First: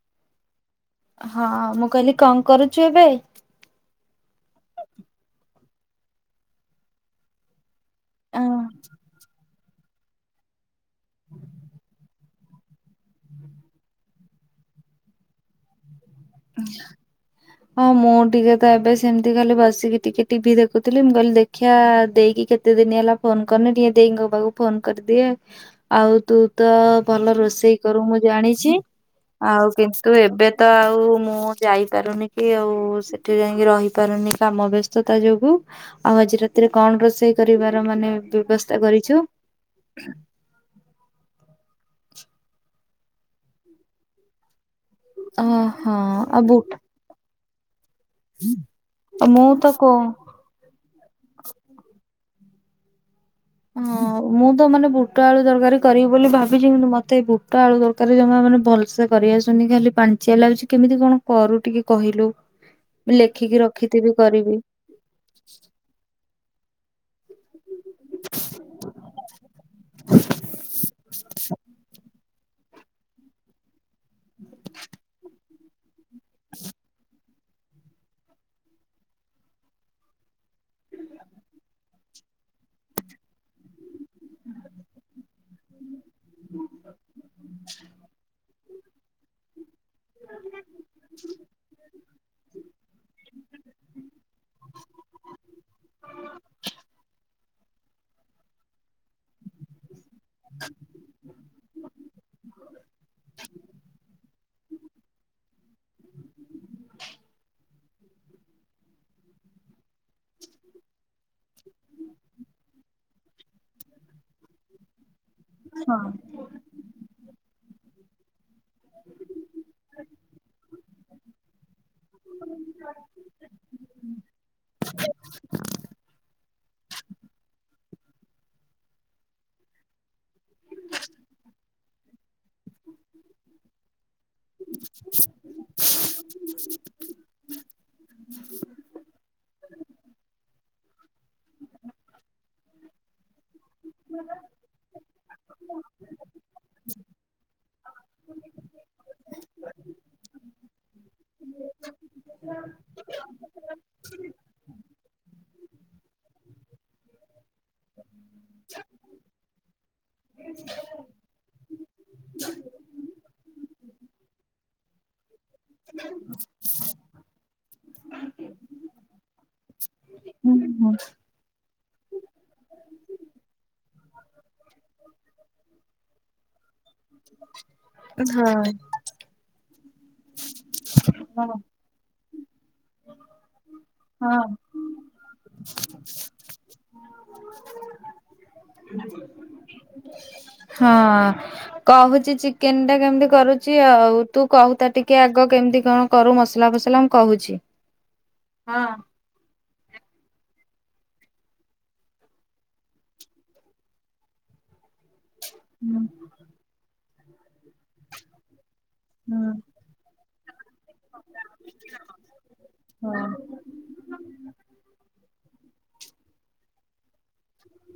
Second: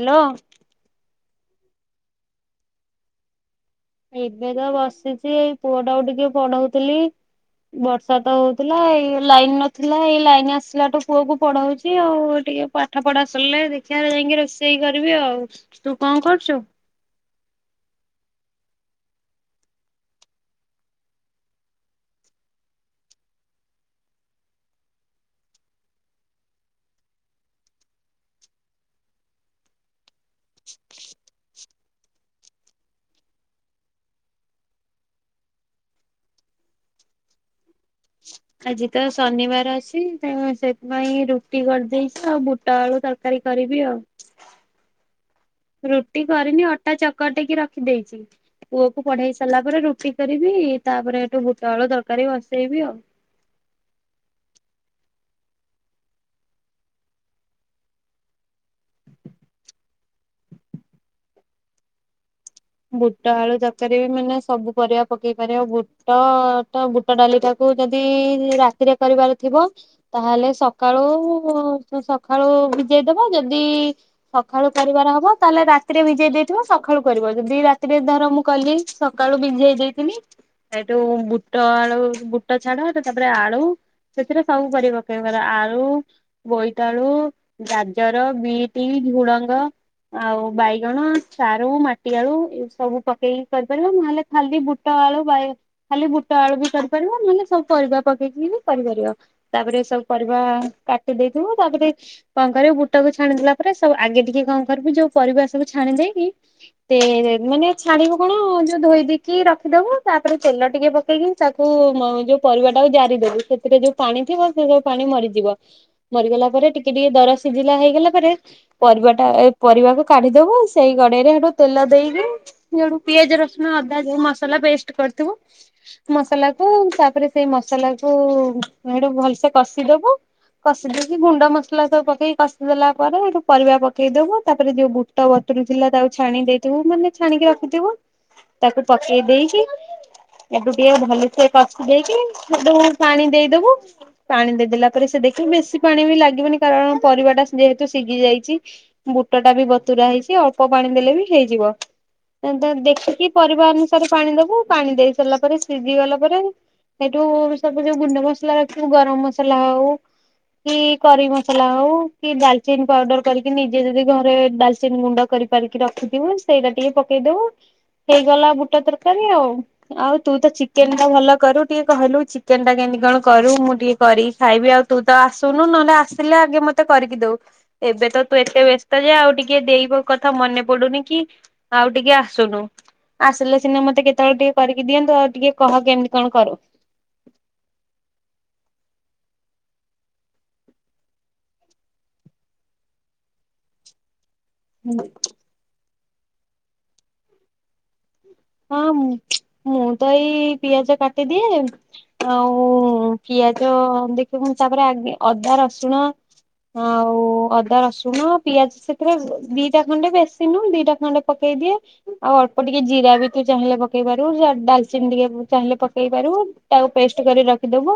Hello. ହଁ ମୁଁ କହିଲି କଣ କରୁଛୁ ଏବେ? ଏବେ ତ ବସିଛି ଏଇ ପୁଅ ଟାକୁ ଟିକେ ପଢଉଥିଲି। ବର୍ଷା ଥିଲା ଏଇ ଲାଇନ ଆସିଲାଠୁ ପୁଅ କ ପଢାଉଛି ଆଉ ଟିକେ ପାଠ ପଢା ସିଲେ ଦେଖିବା ଯାଇକି ରୋଷେ ରୋଷେଇ କରିବି ଆଉ ତୁ କଣ କରୁଛୁ? ହଁ ମୁଁ ଟିକେ ତ ଏବେ ସେମିତି ଖାଲି ବସିକି ଟିକେ ଟିଭିି ଦେଖୁଥିଲି ମୁଁ କହିଲି ଦେଖିଆ ଦେଇକି କେତେ ଦିନି ହେଲା ଫୋନ କରିନି ଟିକେ ଦେଇଙ୍କ ପାଖକୁ ଫୋନ କରିଦିଏ ଆଉ ତୁ ତ ଭଲ ରୋଷେଇ କରୁ ମୁଁ ଜାଣିଛି। ଆଉ କିନ୍ତୁ ଏବେ ତ ଆଉ ମୁଁ ଯାଇପାରୁନି କି ଆଉ ସେଠି ଯାଇକି ରହିପାରୁନି କାମ ବ୍ୟସ୍ତ ତା ଯୋଗୁ ଆଉ ଆଜି ରାତିରେ କଣ ରୋଷେଇ କରିବାର ମାନେ ବ୍ୟବସ୍ଥା ଆଜି ତ କରିଛୁ ଶନିବାର ଅଛି ତ ସେଥିପାଇଁ ରୁଟି କରିଦେଇଚି। ଆଉ ବୁଟ ଆଳୁ ତରକାରୀ କରିବି ଆଉ। ଓହୋ ରୁଟି ଆଉ ବୁ କରିନି ଅଟା ଚକ ଟିକି ରଖିଦେଇଛି ପୁଅ କ ପଢେଇ ମୁଁ ସାରିଲା ତ ପରେ କହୁ ରୁଟି କରିବି। ତାପରେ ହେଠୁ ବୁଟ ଆଳୁ ତରକାରୀ ବସେଇବି ଆଉ। ହଁ ମୁଁ ତ ମାନେ ବୁଟ ଆଳୁ ତରକାରୀ କରିବି ବୋଲି ଭାବିଛି କିନ୍ତୁ ମତେ ବୁଟ ଆଳୁ ତରକାରୀ ଜମା ମାନେ ଭଲସେ କରି ଆସୁନି ଖାଲି ପାଣିଞ୍ଚିଆ ଲାଗୁଚି କେମିତି କଣ କରୁ ଟିକେ କହିଲୁ? ବୁଟ ଆଳୁ ଲେଖିକି ତରକାରୀ ବି ରଖିଥିବି ମାନେ କରିବି। ସବୁ ପରିବା ପକେଇ ପାରିବ ଆଉ ବୁଟ, ବୁଟ ଡାଲି ଟାକୁ ଯଦି ରାତିରେ କରିବାର ଥିବ ତାହେଲେ ସକାଳୁ। ସକାଳୁ ଭିଜେଇଦବା ଯଦି ସକାଳୁ କରିବାର ହବ ତାହେଲେ ରା ରାତିରେ ଭିଜେଇ ଦେଇଥିବ ସକାଳୁ କରିବ ଯଦି ରାତିରେ ଧର ମୁଁ କଲି ସକାଳୁ ଭିଜେଇ ଦେଇଥିଲି। ସେଇଠୁ ବୁଟ ଆଳୁ ବୁଟ ଛଡିବ ତ ତାରେ ପରେ ଆଳୁ। ସେଥିରେ ସବୁ ପରିବା ପକେଇ ପାର ଆଳୁ, ବୋଇତାଳୁ, ଗାଜର, ବିଟ। ଟି ଝୁଡ଼ଙ୍ଗ ଆଉ ବାଇଗଣ, ସାରୁ, ମାଟି। ମାଟି ଆଳୁ ସବୁ ପକେଇକି କରିପାରିବା ନହେଲେ ଖାଲି ବୁଟ ଆଳୁ ଖାଲି ବୁଟ ଆଳୁ ବି କରିପାରିବ। ନହେଲେ ସବୁ ପରିବା ପକେଇକି ବି କରିପାରିବ। ତାପରେ ସବୁ ପରିବା କାଟି ଦେଇଥିବୁ ତାପରେ କଣ କରିବୁ ବୁଟ କୁ ଛାଣିଦେଲା ପରେ ସବୁ ଆଗେ ଟିକେ କଣ କରିବୁ ଯୋଉ ପରିବା ସବୁ ଛାଣିଦେଇକି। ମାନେ ଛାଣିବୁ କଣ ଯୋଉ ଧୋଇ ଦେଇକି ରଖିଦବୁ ତାପରେ ତେଲ ଟିକେ ପକେଇକି ତାକୁ ଯୋଉ ପରିବା ଟାକୁ ଜାରି ଦେବୁ, ସେଥିରେ ଯୋଉ ପାଣି ଥିବ ସେ ସବୁ ପାଣି ମରିଯିବ। ବ ମରିଗଲା ପରେ ଟିକେ ଟିକେ ଦର ସିଝିଲା ହେଇଗଲା ପରେ ପରିବା ଟା ପରିବାକୁ କାଢିଦବ, ସେଇ ଗଡେଇରେ ସେଠୁ ତେଲ ଦେଇ ଯୁ ପିଆଜ ରସୁଣ ଅଦା ଦେଇ ମସଲା ପେଷ୍ଟ କରିଥିବ, ମସଲାକୁ ତାପରେ ସେଇ ମସଲା କୁ ସେଠୁ ଭଲସେ କଷିଦବୁ କଷି ଦେଇେକି ଗୁଣ୍ଡ ମସଲା ସବୁ ପକେଇ କସିଦେଲା ପରେ ଠୁ ପରିବା ପକେଇ ପକେଇଦବ, ତାପରେ ଯୋଉ ବୁଟ ବତୁୁର ଥିଲା ତା ଦେଇଥିବୁ, ମାନେ ଛାଣିକି ରଖୁଥିବୁ, ତାକୁ ପକେଇ ଦେଇକି ଟିକେ ଭଲସେ କଷି ଦେଇକି ପାଣି ଦେଇଦବୁ ପାଣି ଦେଇଦେଲା ପରେ ସେଖ ଏ ବେଶୀ ପାଣି ବି ଲାଗିବନି, କାରଣ ପରିବା ଟା ଯେହେତୁ ସିଝି ଯାଇଛି ବୁଟ ଟା ବି ବତୁରା ହେଇଛି ଅଳ୍ପ ପାଣି ଦେଲେ ବି ହେଇଯିବ, ଦେଖିକି ପରିବା ଅନୁସାରେ ପାଣି ଦବୁ ପାଣି ଦେଇ ସାରିଲା ପରେ, ସିଝି ଗଲା ପରେ ସେଇଠୁ ସବୁ ଯୋ ଗୁଣ୍ଡ ମସଲା ରଖିବୁ, ଗରମ ମସଲା ହଉ କି କରି ମସଲା ହଉ, କି ଡାଲଚିନ ପାଉଡର କରିକି ନିଜେ ଯଦି ଘରେ, ଡାଲଚିନ ଗୁଣ୍ଡ କରି କରିକି ରଖୁଥିବୁ, ସେଇଟା ଟିକେ ପକେଇଦବୁ, ହେଇଗଲା ବୁଟ ତରକାରୀ ଆଉ ଆଉ ତୁ ତ ହୁଁ ଚିକେନ ଟା ଭଲ କରୁ, ଟିକେ କହିଲୁ ଚିକେନ ଟା କେମିତି କଣ କରୁ, ମୁଁ ଟିକେ କରିକି ଖାଇବି, ଆଉ ତୁ ତ ଆସୁନୁ ନହେଲେ ଆସିଲେ ଆଗେ ମତେ କରିକି ଦଉ। ଏବେ ତ ତୁ ଏତେ ହଁ। ବ୍ୟସ୍ତ ଯେ- ଆଉ ଟିକେ ଦେଇବ କଥା ମନେ ପଡୁନି କି, ହଁ। ଆଉ ଟିକେ ଶୁଣୁ, ଆସିଲେ ସିନା ମତେ କେତେବେଳେ ଟିକେ କରିକି ଦିଅନ୍ତୁ, ଆଉ ଟିକେ କହ -କେମିତି କଣ କରୁ। ଆ [unintelligible] ହଁ କହୁଛି, ଚିକେନ ଟା କେମିତି କରୁଚି ଆଉ ତୁ କହୁ ତା ଟିକେ ଆଗ କେମିତି କଣ କରୁ ମସଲା ଫସଲା ମୁଁ କହୁଛି ହଁ ମୁଁ ତ ଏଇ ପିଆଜ କାଟିଦିଏ ଆଉ ପିଆଜ ଦେଖୁ। ତାପରେ ଆ ଅଦା ହୁଁ ରସୁଣ ଆଉ ଅଦା, ରସୁଣ, ପିଆଜ ସେ ହୁଁ ଦିଟା ଖଣ୍ଡେ, ବେଶୀ ନୁ ଦିଟା ଖଣ୍ଡେ ପକେଇ ଦିଏ ଆଉ ଅଳ୍ପ ଟିକେ ଜିରା ହଁ। ବି ତୁ ଚାହିଁଲେ ପକେଇ ପାରିବୁ, ଡାଲଚିନି ଟିକେ ଚାହିଁଲେ ପକେଇ, ତାକୁ ପେଷ୍ଟ ର ରଖିଦବୁ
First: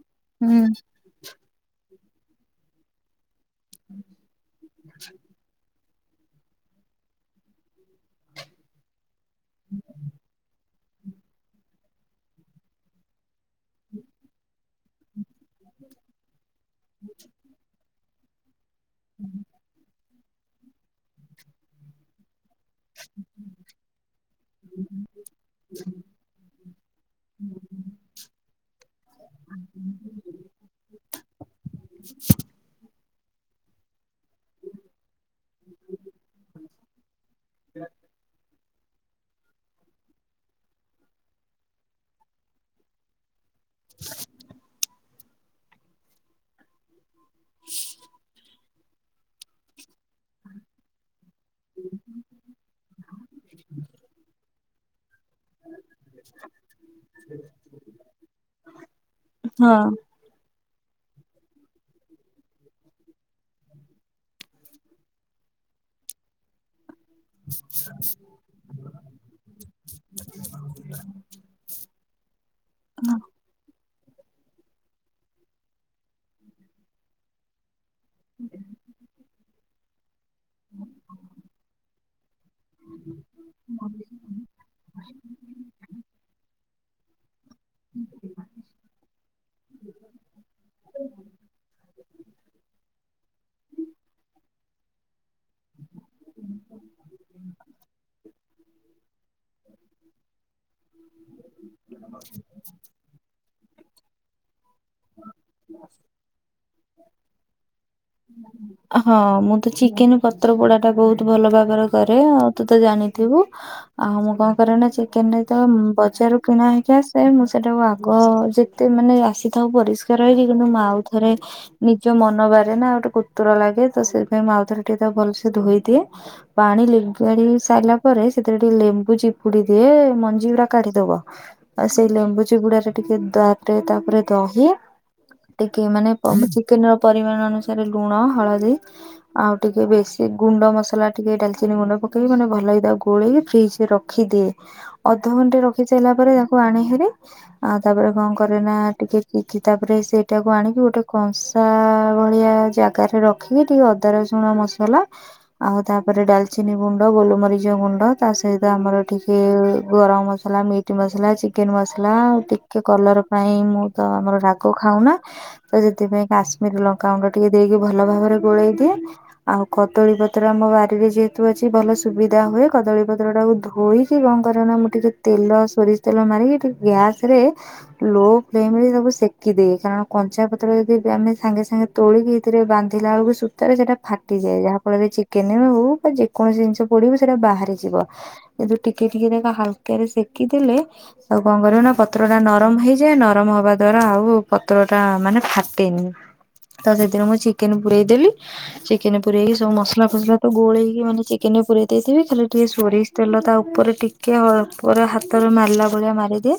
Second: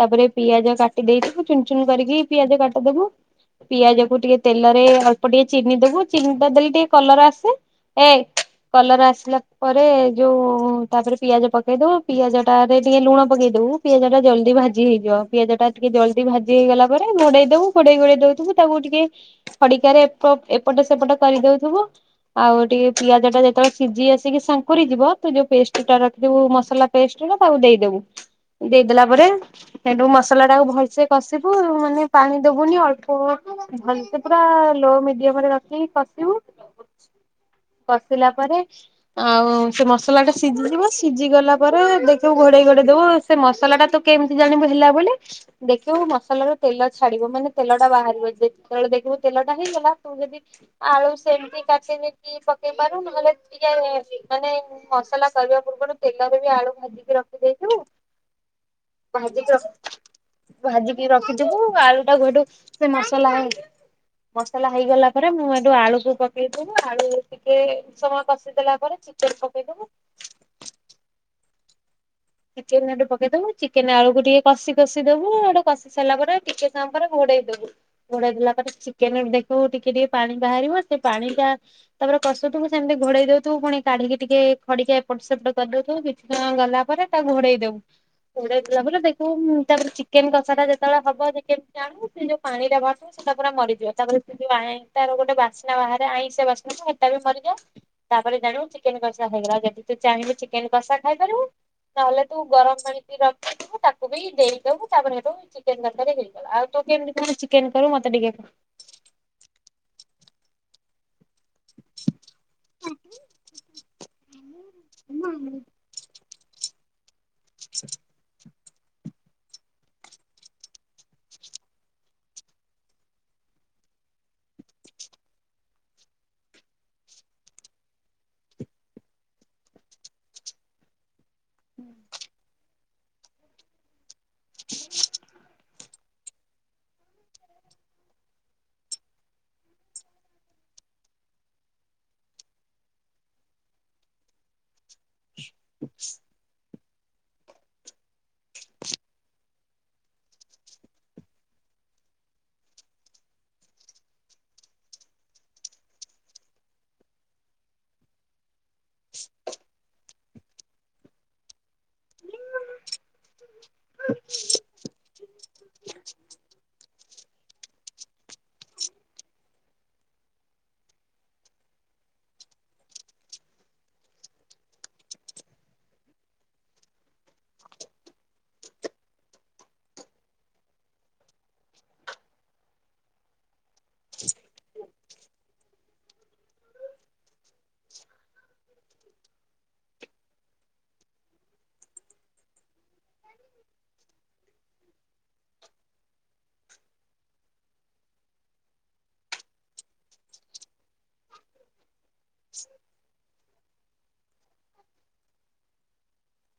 ତାପରେ ପିଆଜ ହୁଁ କାଟି ଦେଇଥିବୁ ଚୁନ ଚୁନ କରିକି ପିଆଜ କାଟିଦବୁ ପିଆଜକୁ ଟିକେ ତେଲରେ, ଅଳ୍ ଟିକେ ଚିନି ଦେବୁ ଚିହଟା ଦେଲେ ଟିକେ କଲର ଆସେ, ଏ କଲର ଆସିଲା ପରେ ଯୋଉ ତାପରେ ପିଆଜ ପକେଇ ଦଉ, ପିଆଜ ଟାରେ ଟିକେ ଲୁଣ ପକେଇ ଦବୁ, ପିଆଜ ଟା ଜଲଦି ଭାଜି ହେଇଯିବ। ପିଆଜ ଟା ଟିକେ ଜଲଦି ଭାଜି ହେଇଗଲା ପରେ ଘୋଡେଇ ଦବୁ, ଘୋଡେଇ ଘୋଡେଇ ଦଉଥିବୁ ତାକୁ ଟିକେ ଖଡିକାରେ ଏପଟେ ସେପଟ କରିଦେଉଥିବୁ ଆଉ ଟିକେ ପିଆଜ ଟା ଯେତେବେଳେ ସିଝି ଆସିବ ଶଙ୍କୁରି ଯିବ, ତୁ ଯୋଉ ପେଷ୍ଟ ଟା ରଖିିବୁ ମସଲା ପେଷ୍ଟ ତାକୁ ଦେଇଦବୁ। ଦେଇଦେଲା ପରେ, ସେଠୁ ମସଲା ଟାକୁ ଭଲସେ କଷିବୁ, ମାନେ ପାଣି ଦବୁନି ଅଳ୍ପ ଦବୁ ଭଲସେ [unintelligible] ପୁରା ଲୋ ମିଡିୟମରେ ରଖିକି କଷିବୁ କଷିଲା ପରେ ଆଉ ସେ ମସଲା ଟା ସିଝିଯିବ ସିଝି ଗଲା ପରେ ଦେଖିବୁ ଘୋଡେଇ ଘୋଡେଇ ଦବୁ ସେ ମସଲା ଟା ତୁ କେମିତି ଜାଣିବୁ ହେଲା ବୋଲି, ଦେଖିବୁ ମସଲାର ତେଲ ଛାଡିବ ମାନେ ତେଲ ଟା ବାହାରିବ ଯେବେଳେ ଦେଖୁ ତେଲଟା ହେଇଗଲା ତୁ ଯଦି ଆଳ ସେମିତି କାଟ ନେଇକି ପକେଇ ପାରୁ, ନହେଲେ ଟିକେ ମାନେ ମସଲା କରିବା ପୂର୍ବରୁ ତେଲରେ ବି ଆଳୁ ଭାଜିକି ରଖିଦେଇଥବୁ ଭାଜି କି ରଖ୍ ହଁ। ଭାଜିିକି ରଖିଥିବୁ, ଆଳୁ ଟା ହେଠୁ ସେ ମସଲା ମସଲା ହେଇଗଲା ପରେ, ମୁଁ ଏଠୁ ଆଳୁକୁ ପକେଇବି, ଆଳୁ ଟିକେ ସମୟ କଷିଦଲା ପରେ ଚେକେନ୍ ପକେଇବ, ଚେକେନ୍ ପକେଇଦବୁ ଚି ଚିକେନା ଆଳକୁ ଟିକେ କଷି କଷି ଦବୁ, ହେଟୁ କଷି ସାରିଲା ପରେ ଟିକେ ସମୟ ପରେ ଘୋଡେଇ ଦବୁ। ଘୋଡେଇ ଦେଲା ପରେ ଚିକେନ ଦେଖିବୁ, ଟିକେ ଟିକେ ପାଣି ବାହାରିବ ସେ ପାଣି ଟା ତାପରେ କସୁ ଥୁବୁ ସେମିତି ଘୋଡେଇ ଦଉଥିଵୁ ପୁଣି କାଢିକି ଟିକେ ଖଡ଼ିକା ଏପଟ ସେପଟ କରିଦଉଥିବୁ କିଛି ତ ଗଲା ପରେ ତାକୁ ଘୋଡେଇ ଦବୁ। ଘୋଡେଇ ଦେଲା ପରେ [unintelligible] ଦେଖୁ ତାପରେ ଚିକେନ କସା ଟା ଯେତେବେଳେ ହବ କେମିତି ଜାଣିବୁ ସେ ଯୋଉ ପାଣି ଟା ବାହାରୁଥିବ ସେ ଟା ପୁରା ମରିଯିବା ତାପରେ [unintelligible] ଯାଉ ତାର ଗୋଟେ ବାସ୍ନା ବାହାରେ ଆଇସେଁ ବାସ୍ନାୁ ଟା ସେତା ବି ମରିଯାଏ ତାପରେ ଜାଣିବୁ ଚିକେନ କଷା ହେଇଗଲା ଯଦି ତୁ ଚାହିଁବୁ ଚିକେନ କଷା ଖାଇପାରିବୁ ନହେଲେ ତୁ ଗରମ ପାଣିିକି ରଖିଥିବୁ ତାକୁ [unintelligible] ଦେଇ। ଦେବୁ ତାପ ରେ ହେଟୁ ଚିକେନ ତରକାରୀ ହେଇଗଲା ଆଉ ତୁ କେମତି କଣ ଚିକେନ କରୁ ମତେ ଟିକେ କହ। ହଁ ମୁଁ ଚିକେନ ପତ୍ର ପୋଡା ଟା ବହୁତ ଭଲ ଭାବରେ କରେ ଆଉ ତୁ ତ ଜାଣିଥିବୁ ଆଉ ମୁଁ କଣ [unintelligible] କ ଚିକେନ ତ ଯେତେବେଳେ ବଜାରରୁ କିଣା ହେଇକି ଆସେ ମୁଁ ସେଟାକୁ ଆଗ ଯେତେ ମାନେ ଆସେ ପରିଷ୍କାର ହେଇଛି କିନ୍ତୁ ମୁଁ ଆଉ ଥରେ ନିଜ ମନ ବାରେ ନା ଗୋଟେ [unintelligible] କୁତୁର ଲାଗେ ତ ସେଥିପାଇଁ ଆଉଥରେ ଟିକେ ତାକୁ ଭଲସେ ଧୋଇ ଦିଏ ପାଣି ଲିଗାଡି ସାରିଲା ପରେ ସେଥିରେ ଟିକେ ଲେମ୍ବୁ ଚିୁପୁ ଦିଏ ମଞ୍ଜି ଗୁରା କାଢି ଦବ। ଆଉ ସେଇ ଲେମ୍ବୁ ଚିପୁଡ଼ାରେ ଟିକେ [unintelligible] ତାପରେ ତାପରେ ଦହି। ଟିକେ ମାନେ ଚିକେନ ର ପରିମାଣ ଅନୁସାରେ ଲୁଣ ହଳଦୀ ଆଉ ଟିକେ ବେଶୀ ଗୁଣ୍ଡ ଗୁଣ୍ଡ ମସଲା ଟିକେ ଡାଲଚିନି ଗୁଣ୍ଡ ପକେଇ ମାନେ ଭଲ ହି ଗୋଳେଇ ଫ୍ରିଜ ରେ ରଖିଦିଏ ଅ ଅଧଘଣ୍ଟ ରଖି ସାରିଲା ପରେ ତାକୁ ଆଣିିକରି ଆଉ ତାପରେ କଣ କରେ ନା ଟିକେ କି ତାପରେ ସେଇଟାକୁ ଆଣିକି ଗୋଟେ କଂସା ଭଳିଆ ଜାଗରେ ରଖିକି ଟିକେ ଅଦାର ଶୁଣ ମସଲା ଆଉ ତାପରେ ଡାଲଚିନି ଗୁଣ୍ଡ ଗୋଲମରିଚ ଗୁଣ୍ଡ ତା ସହିତ ଆମର ଏଠି ଟିକେ ଗରମ ମସଲା ମିଟ୍ ମସଲା ଚିକେନ ମସଲା ଆଉ ଟିକେ କଲର ପାଇଁ ମୁଁ ତ ଆମର ରାଗ ଖାଉନା ତ ସେଥିପାଇଁ କାଶ୍ମୀର ଲଙ୍କାାଗୁଣ୍ଡ ଟିକେ ଦେଇକି ଭଲ ଭାବରେ ଗୋଳେଇ ଦିଏ। ଆଉ କଦଳୀ ପତ୍ର ଆମ ବାରିରେ ଯେହେତୁ ଅଛି ଭଲ ସୁବିଧା ହୁଏ କଦଳୀ ପତ୍ର ଟାକୁ ଧୋଇ କଣ କର ନା ମୁଁ ଟିକେ ତେଲ ସୋରିଷ ତେଲ ମାରିକି ଟିକେ ଗ୍ୟାସ ରେ ଲୋ ଫ୍ଲେମ୍ରରେ ସବୁ ସେକିଦିଏ କାରଣ କଞ୍ଚା ପତ୍ର ଯଦି ଆମେ ସାଙ୍ଗେ ସାଙ୍ଗେ ତୋଳିକି ଏଥିରେ ବାନ୍ଧିଲା ବେଳକୁ ତଥାପି ସେଟା ଫାଟିଯାଏ ଯାହା ଫଳରେ ଚିକେନ ହଉ ବା ଯେକୌଣସି ଜିନିଷ ପଡିବ ସେଇଟା ବାହାରି ଯିବ। ଯ ଟିକେ ଟିକେ ଦେଖ ହାଲକା ରେ ସେକି ଦେଲେ ଆଉ କଣ କରିବ ନା ପତ୍ର ଟା ନରମ ହେଇଯାଏ ନ ନରମ ହବା ଦ୍ଵାରା ଆଉ ପତ୍ର ଟା ମାନେ ଫାଟେନି। ତ ସେଥିରେ ମୁଁ ଚିକେନ ପୁରେଇ ଦେଲି ଚିକେନ ପୁରେଇକି ସବୁ ମସଲା ଫସଲା ତ ଗୋଲେଇକି ମାନେ ଚିକେନ ପୁରେଇ ଦେଇଥିବି ଖାଲି ଟିକେ ସୋରିଷ ତେଲ ତା ଉପରେ ଟିକେ ଅଳ୍ପରେ ହାତରେ ମାରିଲା ଭଳିଆ ମାରିଦିଏ।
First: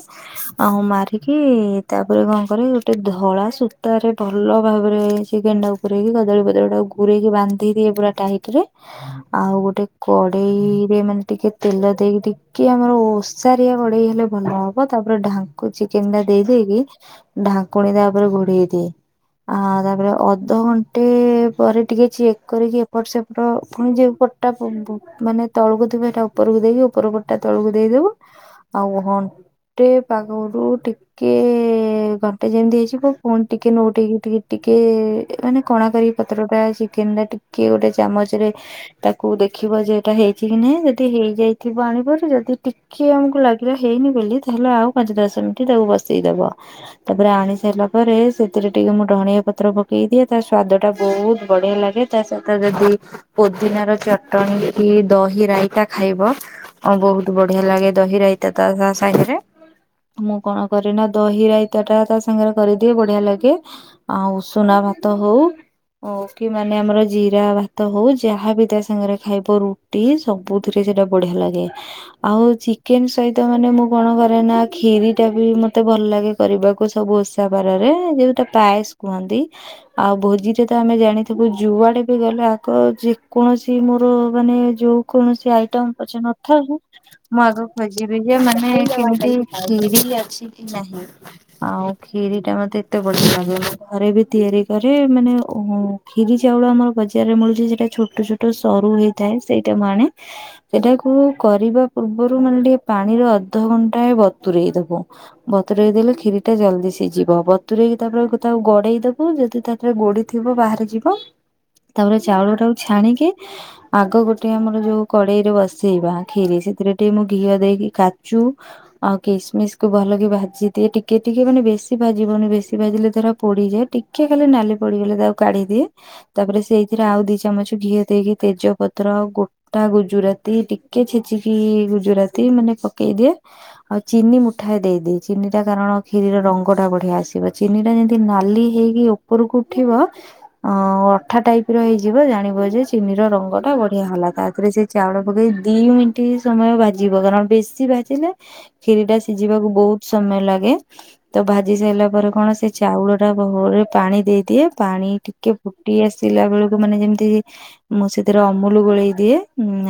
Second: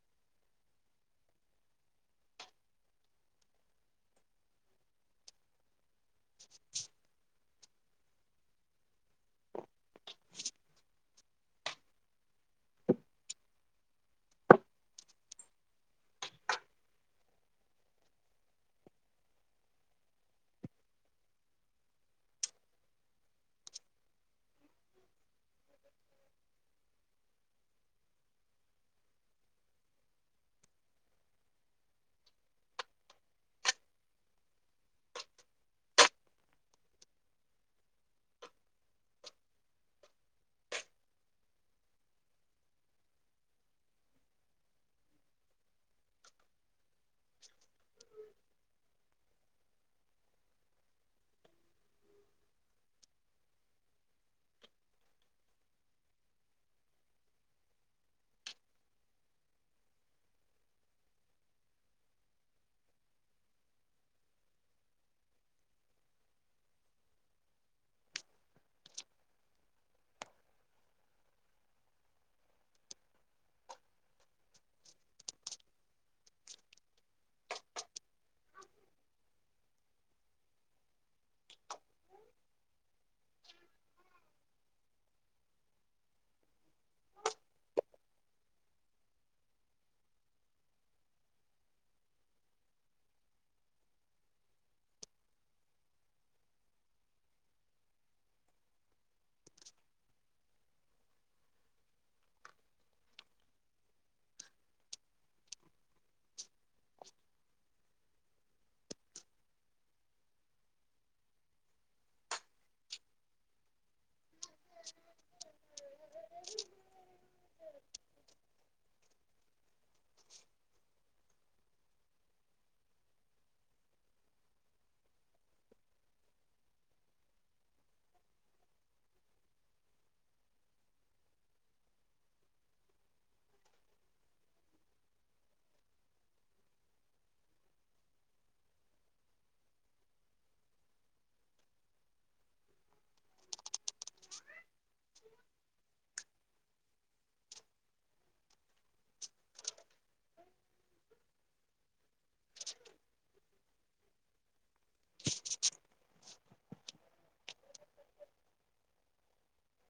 ଆଉ ମାରିକି ତାପରେ କଣ କରେ ଗୋଟେ ଧଳା ସୂତାରେ ଭଲ ଭାବରେ ସେ ଗେଣ୍ଡା ଉପରେ ଉପରେ କି କଦଳୀ [unintelligible] ବଦଳୀ ଗୁରେଇକି ବାନ୍ଧେ ଦିଏ ପୁରା ଟାଇଟ୍ ରେ ଆଉ ଗୋଟେ କଡେଇରେ ମାନେ ଟିକେ ତେଲ ତେଲ ଦେଇକି ଟିକେ ଆମର ଓଷାରିଆ କଢ଼େଇ ହେଲେ ଭଲ ହବ ତାପରେ ଢାଙ୍କୁ ଚିକେନ ଟା ଦେଇ ଦେଇ ଦିଏ ଢାଙ୍କୁଣୀ ତାପରେ ଘୋଡ଼େଇ ଦିଏ। ଆ ତାପରେ ଅଧ ଘଣ୍ଟେ ପରେ ଟିକେ ଚେକ୍ କରିକି ଏପଟ ସେପଟ ପୁଣି ଦେଇଦେବ। ଏପଟ ଟା ମାନେ ତଳକୁ ଥିବ ଏଟା ଉପରକୁ ଦେଇକି ଉପର ପଟଟା ତଳକୁ ଦେଇଦବୁ ଆଉ ଗୋଟେ ଗୋଟେ ପାଗରୁ ଟିକେ ଘଣ୍ଟେ ଯେମିତି ହେଇଯିବ ପୁଣି ଟିକେ ନଉଠେଇକି ଟିକେ ଟିକେ ମାନେ କଣା କରି ପତ୍ର ଟା କେମିତି କି ଟିକେ ଗୋଟେ ଚାମଚ ରେ ତାକୁ ଦେଖିବ ଯେ ଏଇଟା ହେଇଛି କି ନାଇଁ ଯଦି ହେଇଯାଇଥିବ ଆଣିବ ଏପରି ଯଦି ଟିକେ ଆମକୁ ଲାଗିଲା ହେଇନି ବୋଲି ତାହେଲେ ଆଉ ପାଞ୍ଚ ଦଶ ମିନିଟ୍ ତାକୁ ବସେଇ ଦେବ। ବସେଇଦେବ ତାପରେ ଆଣି ସାରିଲା ପରେ ସେଥିରେ ଟିକେ ମୁଁ ଧନିଆଁ ପତ୍ର ପକେଇ ଦିଏ ତା ସ୍ଵାଦ ଟା ବହୁତ୍ ବହୁତ ବଢ଼ିଆ ଲାଗେ ତା ସହିତ ଯଦି ପୋଦିନା ର ଚଟଣି କି ଦହି ରାଇତା ଖାଇବ ଖାଇବ ବହୁତ ବଢ଼ିଆ ଲାଗେ ଦହି ରହିତା ତା ତା ସାଙ୍ଗରେ ମୁଁ କଣ କରେ ନା ଦହି ରାଇତା ଟା ତା ସାଙ୍ଗରେ କରିଦିଏ ବଢ଼ିଆ ଲାଗେ ଆଉ ଉଷୁନା ଭାତ ହଉ ହଉ କି ମାନେ ଆମର ଜିରା ଭାତ ହଉ ଯାହାବି ତା ସାଙ୍ଗରେ ଖାଇବ ରୁଟି ସବୁଥିରେ ସେଇଟା ବଢିଆ ଲାଗେ ଆଉ ଚିକେନ ସହିତ ମାନେ ମୁଁ କଣ କରେ ନା କ୍ଷୀରି ଟା ବି ବି ମତେ ଭଲ ଲାଗେ କରିବାକୁ ସବୁ ଓଷା ବାରରେ ଯଉଟା ପାଏସ କୁହନ୍ତି ଆଉ ଆଜି ଯଦି ତ ଆମେ ଜାଣିଥିବୁ ଯୁଆଡ଼େ ବି ଗଲେ ଆଗ ଯେକୌଣସି ମୋର ମାନେ ଯୋଉ କୌଣସି ଆଇଟମ୍ ପଛ ନଥାଉ ମୁଁ ଆଗକୁ ଖୋଜିବି ଯେ ମାନେ କେମତି କ୍ଷୀରି ଚିକେନ ଅଛି କି ନାହିଁ ଆଉ ଖିରି ଟା ମତେ ଏତେ ବଢ଼ିଆ ଲାଗେ ଘରେ ବି ତିଆରି କରେ ମାନେ କ୍ଷୀରି ଚାଉଳ ଆମର ବଜାରରେ ମିଳୁଛି ସେଟା ଛୋଟ ଛୋଟ ସରୁ ହେଇଥାଏ ସେଇଟା ମୁଁ ଆଣେ। ସେଟାକୁ କରିବା ପୂର୍ବରୁ ମାନେ ଟିକେ ପାଣିର ଅଧଘଣ୍ଟାଏ ବତୁରାଇ ଦବୁ। ବତୁରାଇ ଦେଲେ କ୍ଷୀରି ଟା ଜଳଦି ସିଝିବ ବତୁରଇକି ତା ପରେ ଉପରକୁ ଗଡ଼େଇ ଦବୁ ଯଦି ତା ଉପରେ ଗୋ ଗୋଡ଼ି ଥିବା ବାହାରିଯିବ ତାପରେ ଚାଉଳ ଟାକୁ ଛାଣିକି ଆଗ ଗୋ ଆମର ଯୋଉ କଢ଼େଇରେ ବସେଇବା କ୍ଷୀରି ସେଥିରେ ଟିକେ ମୁଁ ଘିଅ ଦେଇକି କାଜୁ ଆଉ କିସମିସ୍ ଭଲକି ଭାଜି ଦିଏ ଟିକେ ଟିକେ ମାନେ ବେଶୀ ଭାଜିବନି ବେଶୀ ଭାଜିଲେ ତାର ପୋଡ଼ିଯାଏ ଟିକେ ଖାଲି ନାଲି ପଡ଼ିଗଲେ ତାକୁ କାଢ଼ିଦିଏ ତାପରେ ସେଇଥିରେ ଆଉ ଦି ଚାମଚ ଘିଅ ଦେଇକି ତେଜ ପତ୍ର ଗୋଟା ଗୁଜୁରାତି ଟିକେ ଛେଚିକି ଗୁଜୁରାତି ମାନେ ପକେଇ ଦିଏ ଆଉ ଚିନି ମୁଁ ମୁଠାଏ ଦେଇଦିଏ ଚିନିଟା କାରଣ କ୍ଷୀରିର ରଙ୍ଗଟା ବଢ଼ିଆ ଆସିବ ଚିନି ଟା ଯେମିତି ନାଲି ହେଇକି ଉପରକୁ ଉଠିବ ଅ ଅଠା ଟାଇପ ର ହେଇଯିବ ଜାଣିବ ଯେ ଚିନି ରଙ୍ଗ ଟା ବଢ଼ିଆ ହେଲା ତା ପରେ ତାପରେ ସେ ଚାଉଳ ପକେଇ ଦି ମିନିଟ ସମୟ ଭାଜିବ କାରଣ ବେଶୀ ଭଜିଲେ କ୍ଷୀରିଟା ସିଝିବାକୁ ବହୁତ ସମୟ ଲାଗେ ତ ଭାଜି ସାରିଲା ପରେ କଣ ସେ ଚାଉଳ ଟା ଭଲରେ ପାଣି ଦେଇଦିଏ ପାଣି ଟିକେ ଫୁଟି ଆସିଲା ବେଳକୁ ମାନେ ଯେମିତି ମୁଁ ସେଥିରେ ଅମୁଲ୍ ଗୋଳେଇ ଦିଏ।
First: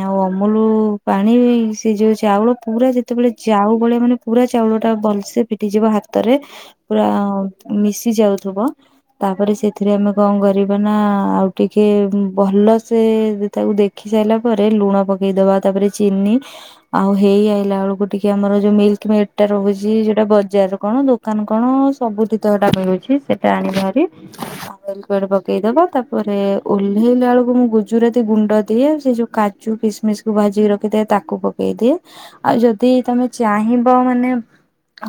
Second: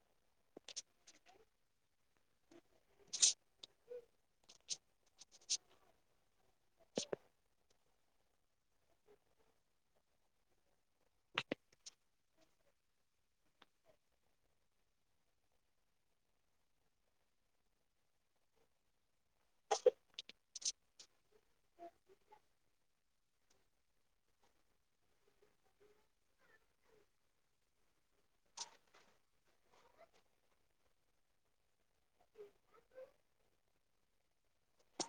ଆଉ ଅମୁଲୁ ପାଣି ସେ ଯୋଉ ଚାଉଳ ପୁରା ଯେତେବେଳେ ଚାଉ ଭଳିଆ ମାନେ ପୁରା ଚାଉଳ ଟା ଭଲସେ ପିଟିଯିବ ହାତରେ ପୁରା ମିଶି ଯାଉଥିବ। ତାକୁ ତାପରେ ସେଥିରେ ଆମେ କଣ କରିବା ନା ଆଉ ଟିକେ ଭଲ ସେ ତାକୁ ଦେଖି ସାରି ସାରିଲା ପରେ ଲୁଣ ପକେଇଦବା ତାପରେ ଚିନି ଆଉ ହେଇ ଆଇଲା ବେଳକୁ ଟିକେ ଆମର ଯୋଉ ମିଲ୍କ ମିଲ୍କଟା ରହୁଛି ସେଟା ବଜାରୁ କଣ ଦୋ ଦୋକାନ କଣ ସବୁଠି ତ ଏଟା ମିଳୁଛି ସେଟା ଆଣିବାହାରି ପକେଇଦବା ତାପ ତାପରେ ଓହ୍ଲେଇଲା ବେଳକୁ ମୁଁ ଗୁଜୁ ଗୁଜୁରାତି ଗୁଣ୍ଡ ଦିଏ ସେ ଯୋଉ କାଚୁ କିସମିସ୍ କୁ ଭାଜିକି ରଖିଥାଏ ତାକୁ ପକେଇ ଦିଏ। ଆଉ ଯଦି ତମେ ଚାହିଁବ ମ୍ୟାମ୍।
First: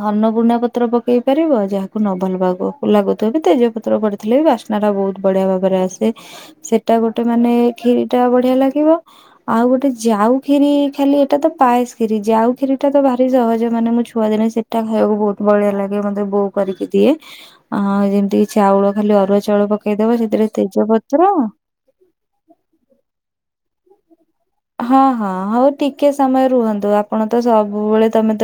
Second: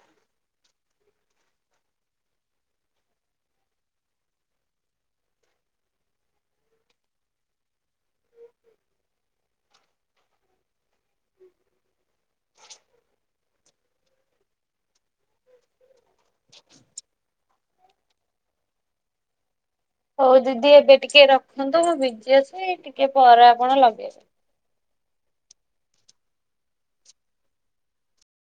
ଅର୍ଣ୍ଣପୁନା ପତ୍ର ପକେଇ ପାରିବ ଯାହାକୁ ନ ଭଲ ଲାଗୁଥିବ ବି ତେଜ ପତ୍ର କରିଥିଲେ ବି ବାସ୍ନା ବହୁତ ବଢ଼ିଆ ଭାବରେ ଆସେ ସେଟା ଗୋଟେ ମାନେ କ୍ଷୀରିଟା ବଢ଼ିଆ ଲାଗିବ ଆଉ ଗୋ ଗୋଟେ ଯାଉ କ୍ଷୀରି ଖାଲି ଏଟା ତ ପାଏସ କ୍ଷୀରି ଯାଉ କ୍ଷୀରିଟା ତ ଭାରି ସହଜ। ମାନେ ମୋ ଛୁଆ ଦିନେ ସେଟା ଖାଇବାକୁ ବହୁତ ବଢ଼ିଆ ଲାଗେ ମତେ ବୋଉ କରିକି ଦିଏ। ହଁ ଯେମିତିକି ଚାଉଳ ଖାଲି ଅରୁଆଚାଉଳ ହୋଉ ଦିଦି ଏବେ ଟିକେ ରଖନ୍ତୁ। ମୁଁ ବିଜି ଅଛି ଟିକେପରେ ଆପଣ ଲଗେଇବେ। ହଁ ହଁ ହଉ ଟିକେ ସମୟ ରୁହନ୍ତୁ। ଆପଣତ ସବୁବେଳେ ତମେତ